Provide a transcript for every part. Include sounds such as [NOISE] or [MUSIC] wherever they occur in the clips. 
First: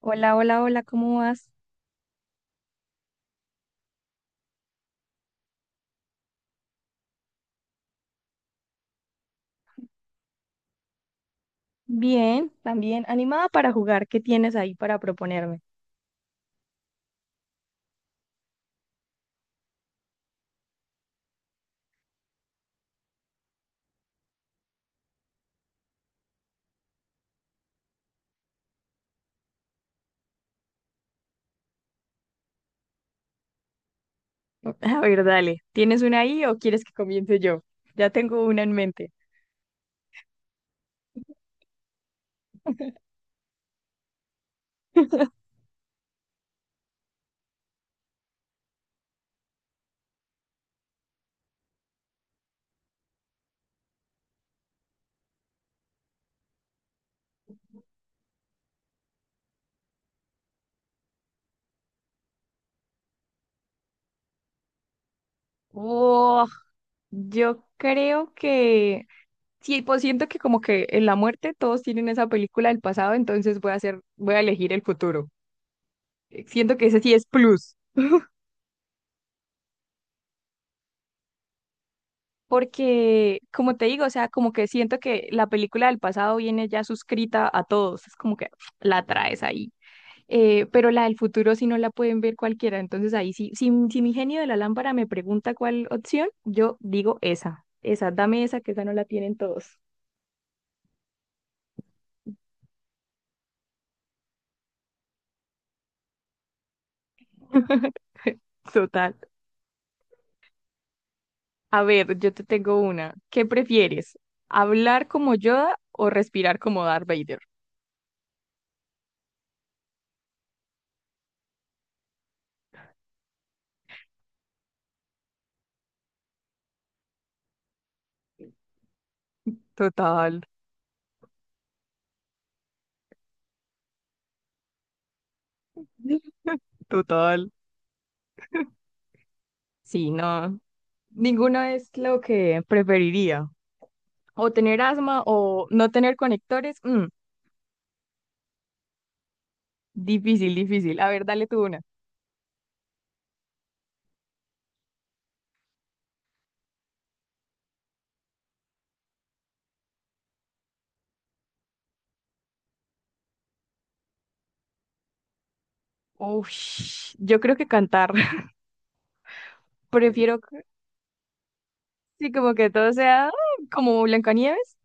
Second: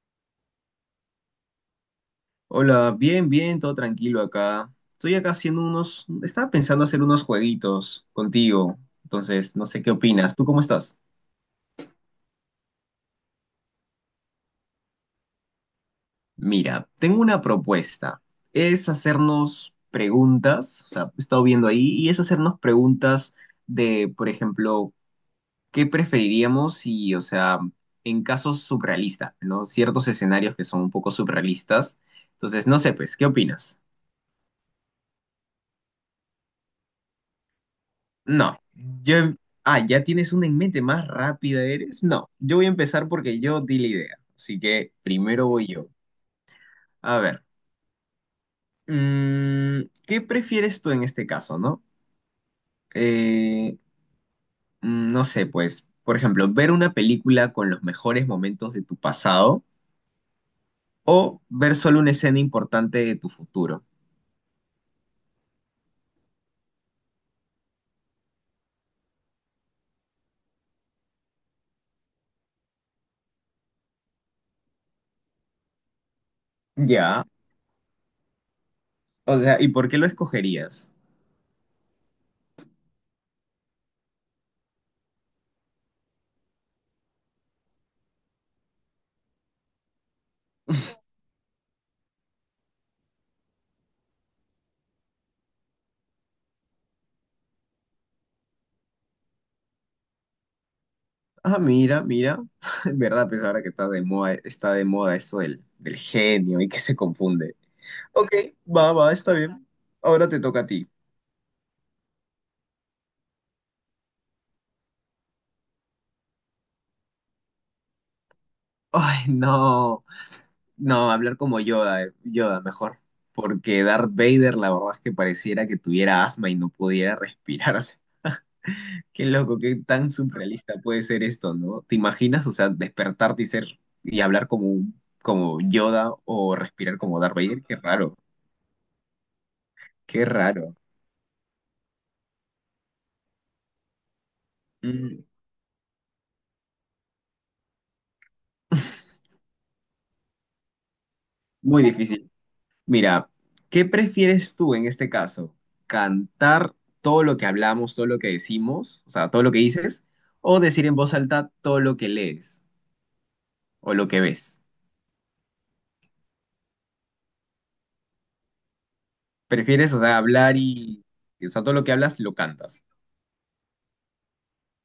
Hola, hola, hola, ¿cómo vas? Hola, bien, bien, todo tranquilo acá. Estoy acá haciendo unos, estaba pensando hacer unos jueguitos contigo, entonces no sé qué opinas. ¿Tú cómo estás? Bien, también animada para jugar. ¿Qué tienes ahí para proponerme? Mira, tengo una propuesta. Es hacernos preguntas, o sea, he estado viendo ahí, y es hacernos preguntas de, por ejemplo, ¿qué preferiríamos si, o sea, en casos surrealistas, ¿no? Ciertos escenarios que son un poco surrealistas. Entonces, no sé, pues, ¿qué opinas? [LAUGHS] A ver, dale, ¿tienes una ahí o quieres que comience yo? Ya tengo No, una en mente. yo... Ah, ¿ya tienes una en mente? ¿Más rápida eres? No, yo voy a empezar porque yo di la idea. Así que primero voy yo. A ver, ¿qué prefieres tú en este caso, no? Eh, no sé, pues, por ejemplo, ver una película con los mejores momentos de tu pasado o ver solo una escena importante de tu futuro. Oh, yo creo que sí, pues siento que como que en la muerte todos tienen esa película del pasado, entonces voy a elegir el futuro. Siento que ese sí es Ya, plus, o sea, ¿y por qué lo escogerías? porque como te digo, o sea, como que siento que la película del pasado viene ya suscrita a todos, es como que [SNIFFS] la traes ahí. Pero la del futuro sí no la pueden ver cualquiera. Entonces ahí sí, si mi genio de la lámpara me pregunta cuál opción, yo digo esa, esa, dame esa, que esa no la tienen todos. Ah, mira, mira. [LAUGHS] En verdad, pues ahora que está de moda esto del genio y que se confunde. Ok, [LAUGHS] va, va, Total. está bien. Ahora te toca a ti. A ver, yo te tengo una. ¿Qué prefieres? ¿Hablar como Yoda o respirar como Darth Vader? Ay, no, no, hablar como Yoda, Yoda mejor, porque Darth Vader la verdad es que pareciera que tuviera asma y no pudiera [LAUGHS] respirar, o sea, qué loco, qué tan Total, surrealista puede ser esto, ¿no? ¿Te imaginas, o sea, despertarte y ser y hablar como como Yoda o respirar como Darth total. Vader? Qué raro, Sí, qué no, raro. ninguno es lo que preferiría. O tener asma Mm, o no tener conectores. Difícil, difícil. A ver, dale tú una. muy difícil. Mira, ¿qué prefieres tú en este caso? ¿Cantar todo lo que hablamos, todo lo que decimos, o sea, todo lo que dices, o decir en voz alta todo lo que lees o lo que ves? Ush, yo creo que cantar. [LAUGHS] ¿Prefieres, o sea, Prefiero, hablar c- y, o sea, todo lo que hablas sí, lo como que cantas? todo sea como Blancanieves.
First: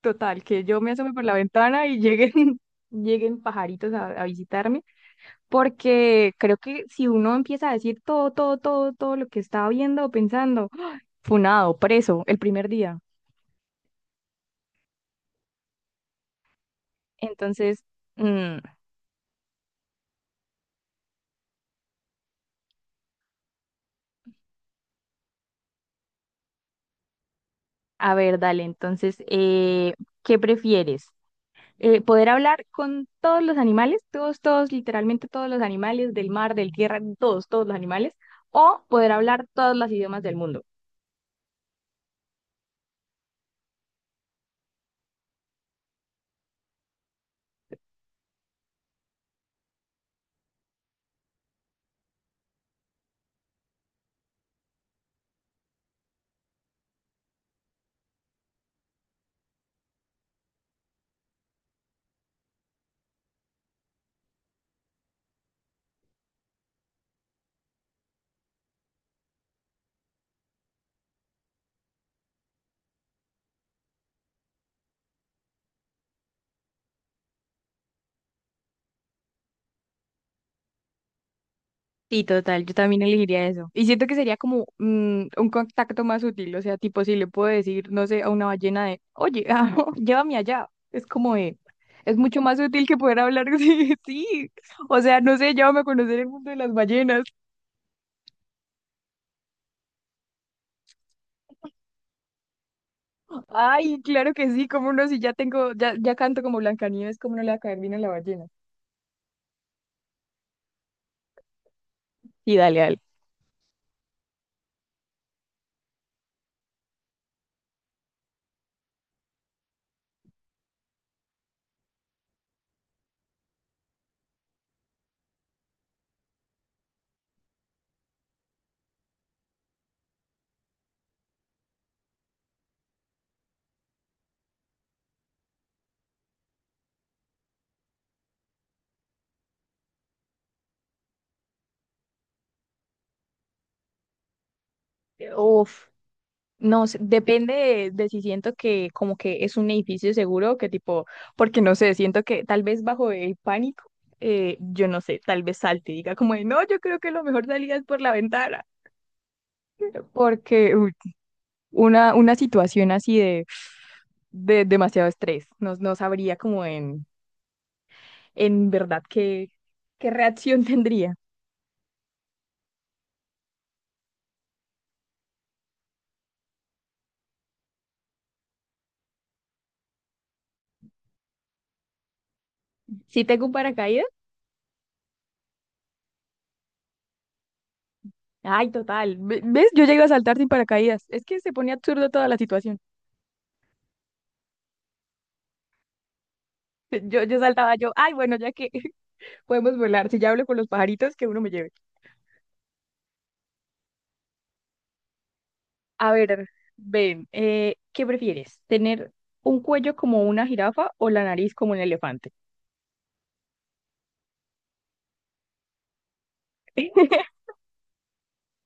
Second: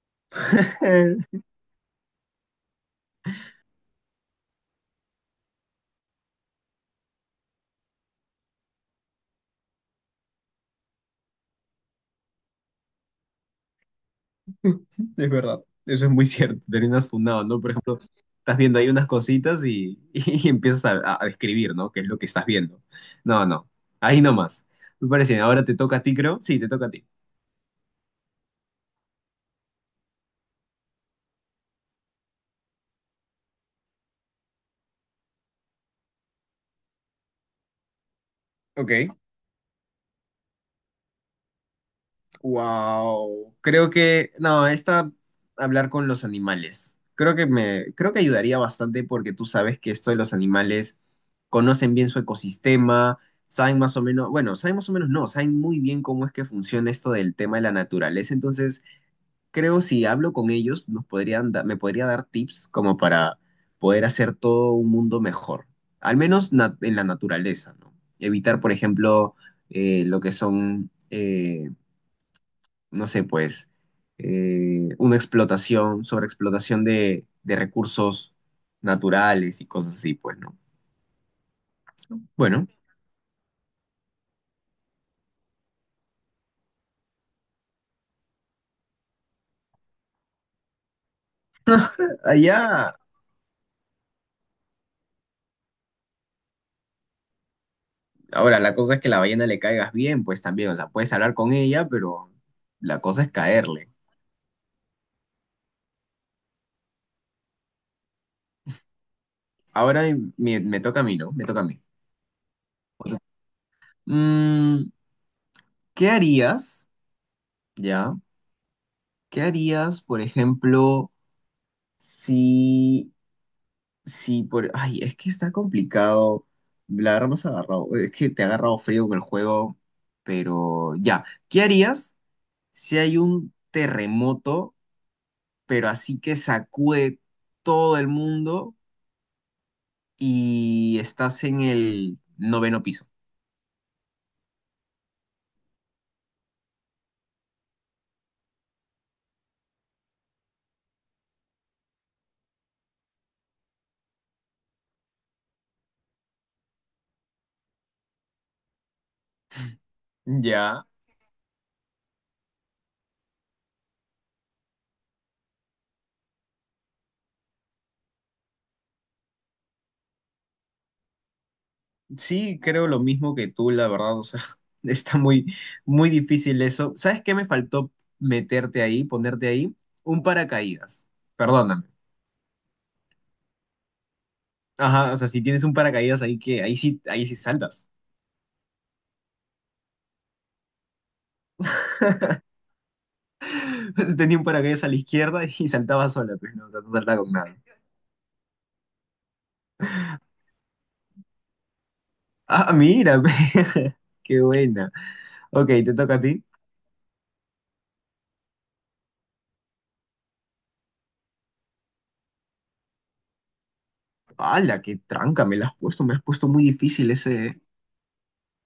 Total, que yo me asome por la [LAUGHS] ventana y lleguen, [LAUGHS] lleguen pajaritos a visitarme. Porque creo que si uno empieza a decir todo, todo, todo, todo lo que estaba viendo o pensando, [GASPS] funado, preso, el primer día. Es verdad, eso es muy cierto, terminas fundado, ¿no? Por Entonces, ejemplo, estás mm, viendo ahí unas cositas y, [LAUGHS] y empiezas a describir, ¿no? ¿Qué es lo que estás viendo? No, no, ahí nomás. Me parece bien, ahora te toca a ti, creo. Sí, te toca a ti. a ver, dale, entonces, eh, ¿qué prefieres? Poder hablar con todos los animales, todos, todos, literalmente todos los animales del mar, del tierra, todos, todos los animales, o poder Ok. hablar todos los idiomas del mundo. Wow. Creo que, no, esta, hablar con los animales. Creo que me, creo que ayudaría bastante porque tú sabes que esto de los animales conocen bien su ecosistema, saben más o menos, bueno, saben más o menos no, saben muy bien cómo es que funciona esto del tema de la naturaleza. Entonces, creo si hablo con ellos, nos podrían da- me podría dar tips como para poder hacer todo un mundo mejor, al menos na- en la naturaleza, ¿no? Evitar, por ejemplo, lo que son no sé, pues, una explotación, sobreexplotación de recursos naturales y cosas así, pues, ¿no? Sí, total, Bueno, yo también elegiría eso. Y siento que sería como un contacto más útil, o sea, tipo si le puedo decir, no sé, a una ballena de, oye, [LAUGHS] ah, llévame allá, es como de, es mucho más útil que allá, poder hablar, [LAUGHS] sí, sí, o sea, no sé, llévame a conocer el mundo de las ballenas. ahora la cosa es que la ballena le caigas bien, pues también, o sea, puedes hablar con ella, pero la cosa es caerle. Ay, claro que sí, cómo no, si ya tengo, ya, ya canto como Blancanieves, cómo no le va a caer bien a la ballena. Ahora me, me toca a mí, ¿no? Me toca a mí. Sí, dale, dale. Mm, ¿qué harías, ya? ¿Qué harías, por ejemplo, si Sí, por... Ay, es que está complicado. La verdad me has agarrado. Es que te ha agarrado frío con el juego. Pero ya. ¿Qué harías si hay un terremoto, pero así que sacude todo el mundo y estás en el noveno piso? Uf, no, sé, depende de si siento que como que es un edificio seguro, que tipo, porque no sé, siento que tal vez bajo el pánico, yo no sé, tal vez salte y diga como de, no, yo creo que lo mejor salida es por la ventana, porque Ya. uy, una situación así de demasiado estrés, no, no sabría como en verdad qué, qué reacción [LAUGHS] tendría. Sí, creo lo mismo que tú, la verdad. O sea, [LAUGHS] está muy, muy difícil eso. ¿Sabes qué me faltó meterte ahí, ponerte ahí? Un paracaídas. Perdóname. Si tengo un paracaídas, Ajá, o sea, si tienes un paracaídas ahí que ahí sí saltas. ay, total, ve- ¿ves? Yo llego a saltar sin paracaídas, es que se pone absurdo toda la situación. [LAUGHS] Tenía un paracaídas a la izquierda [LAUGHS] y saltaba sola, pues no, o sea, no saltaba con Yo nadie. saltaba yo, ay, bueno, ya que [LAUGHS] podemos volar, si ya hablo con los pajaritos, que uno me lleve. Ah, mira, [LAUGHS] pe, qué buena. Ok, te A toca a ti. ver, ven, ¿qué prefieres? ¿Tener un cuello como una jirafa o la nariz como un elefante? ¡Hala, qué tranca! Me la has puesto, me has puesto muy difícil [LAUGHS] ese.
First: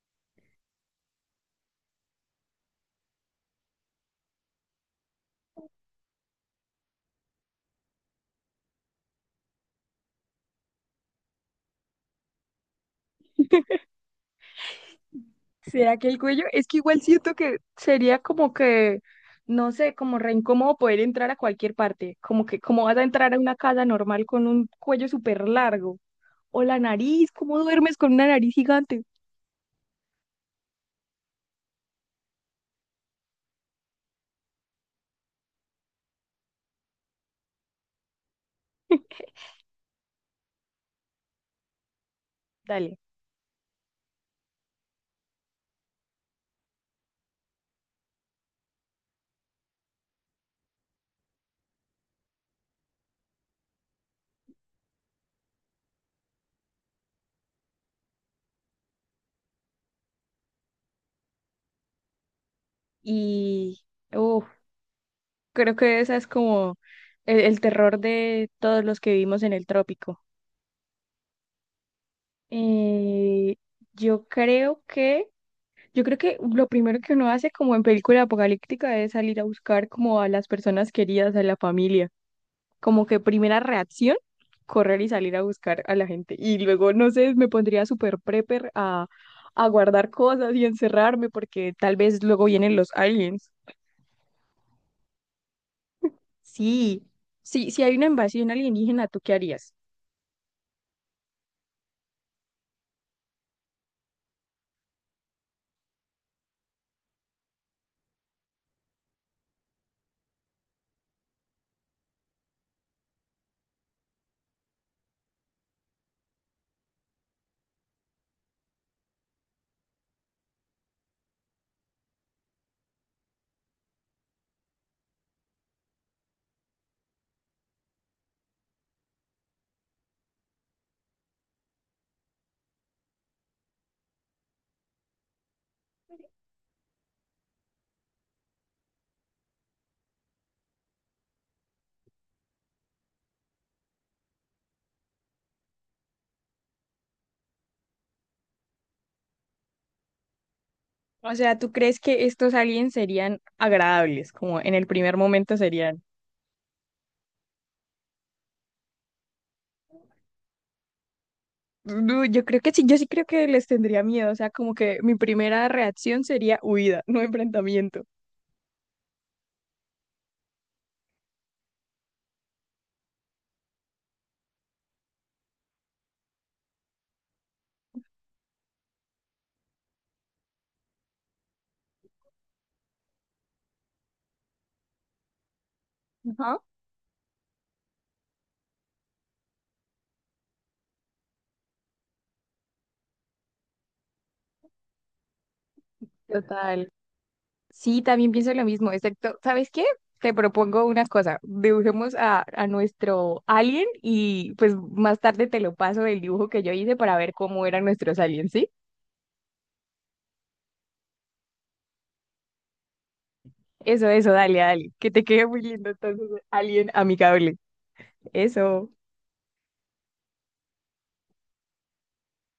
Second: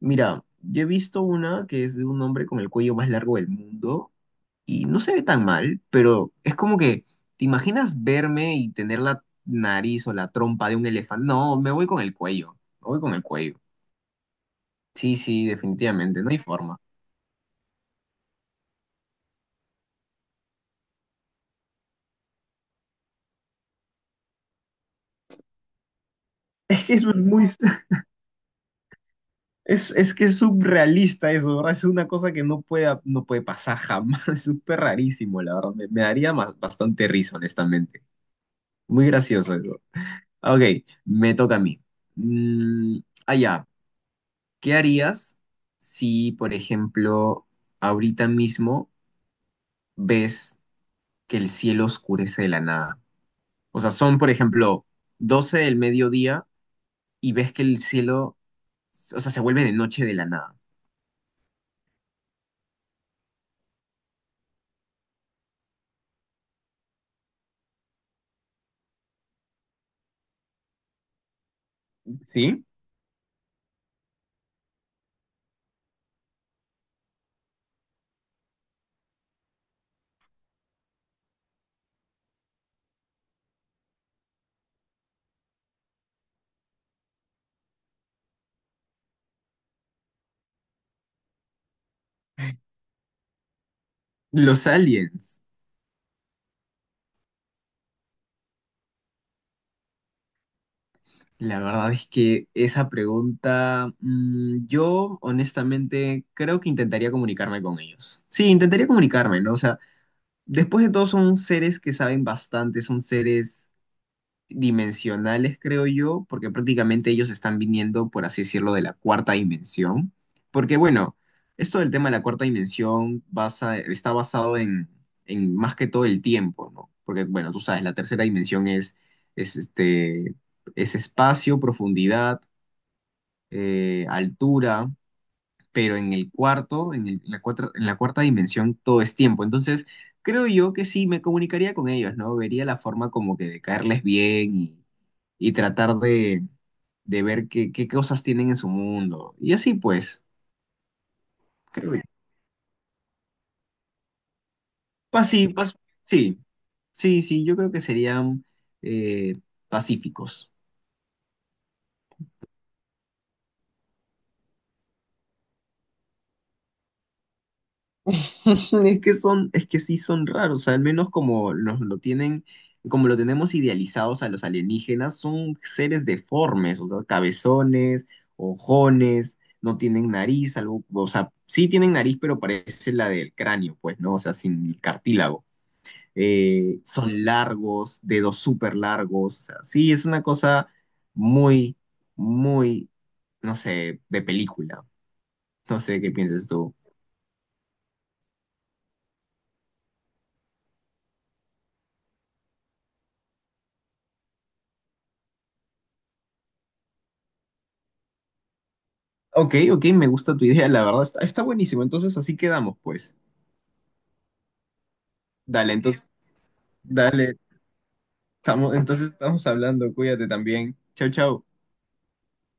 Mira, yo he visto una que es de un hombre con el cuello más largo del mundo y no se ve tan mal, pero es como que, ¿te imaginas verme y tener la nariz o la trompa de un elefante? No, me voy con el cuello, me voy con el cuello. Sí, sí, ¿Será que el definitivamente, no hay cuello? Es que forma. igual siento que sería como que, no sé, como re incómodo poder entrar a cualquier parte. Como que, ¿cómo vas a entrar a una casa normal con un cuello súper largo? O la Es que eso es nariz, muy, ¿cómo duermes con una nariz gigante? Es que es surrealista eso, ¿verdad? Es una cosa que no puede, no puede pasar jamás, [LAUGHS] es súper rarísimo, la verdad. Me daría más- bastante risa, honestamente. Muy gracioso eso. Ok, me toca a mí. Dale. Mm, ya, ¿qué harías si, por ejemplo, ahorita mismo ves que el cielo oscurece de la nada? O sea, son, por ejemplo, 12 del mediodía y ves que el cielo o sea, se vuelve de noche de la nada. Y, uff, Creo que esa es como el terror de todos los que vivimos en el trópico. ¿Sí? Eh, yo creo que, yo creo que lo primero que uno hace como en película apocalíptica es salir a buscar como a las personas queridas, a la familia. Como que primera reacción, correr y salir a buscar a la gente. Y luego, no sé, me pondría súper prepper a guardar cosas y encerrarme porque tal vez luego vienen los aliens. Los aliens. Sí, sí, si hay una invasión alienígena, ¿tú qué harías? La verdad es que esa pregunta, yo honestamente creo que intentaría comunicarme con ellos. Sí, intentaría comunicarme, ¿no? O sea, después de todo son seres que saben bastante, son seres dimensionales, creo yo, porque prácticamente ellos están viniendo, por así decirlo, de la cuarta dimensión. Porque bueno, esto del tema de la cuarta dimensión basa- está basado en más que todo el tiempo, ¿no? Porque bueno, tú sabes, la tercera dimensión es, este, es espacio, profundidad, altura, pero en el cuarto, en en la cuarta dimensión, todo es tiempo. Entonces, creo yo que sí, me comunicaría con ellos, ¿no? Vería la forma como que de caerles bien y tratar de ver qué, qué cosas tienen en su mundo. Y así pues, O sea, ¿tú creo crees que- que estos aliens serían agradables? Como en el primer momento pues serían. sí, sí, sí, yo creo que serían eh, pacíficos. No, yo creo que sí, yo sí creo que les tendría miedo. O sea, como que mi primera reacción sería huida, no enfrentamiento. [LAUGHS] Es que son, es que sí son raros, al menos como nos lo tienen, como lo tenemos idealizados a los alienígenas, son seres deformes, o sea, cabezones, ojones, no tienen nariz, algo, o sea, sí tienen nariz, pero parece la del cráneo, pues, ¿no? O sea, sin el cartílago. Ajá, Son largos, dedos súper largos, o sea, sí, es una cosa muy, muy, no sé, de película. No sé qué piensas tú. total. Sí, también pienso lo mismo, excepto, ¿sabes qué? Te propongo una cosa, dibujemos a nuestro alien y pues más tarde te lo paso el dibujo que yo hice para ver cómo eran nuestros aliens, ¿sí? Ok, ok, me gusta tu idea, la verdad, está, está buenísimo, entonces así quedamos, pues. Eso, dale, dale, que te quede muy Dale, lindo entonces, entonces, alien dale, amigable. estamos, Eso. entonces estamos hablando, cuídate también. Chau, chau.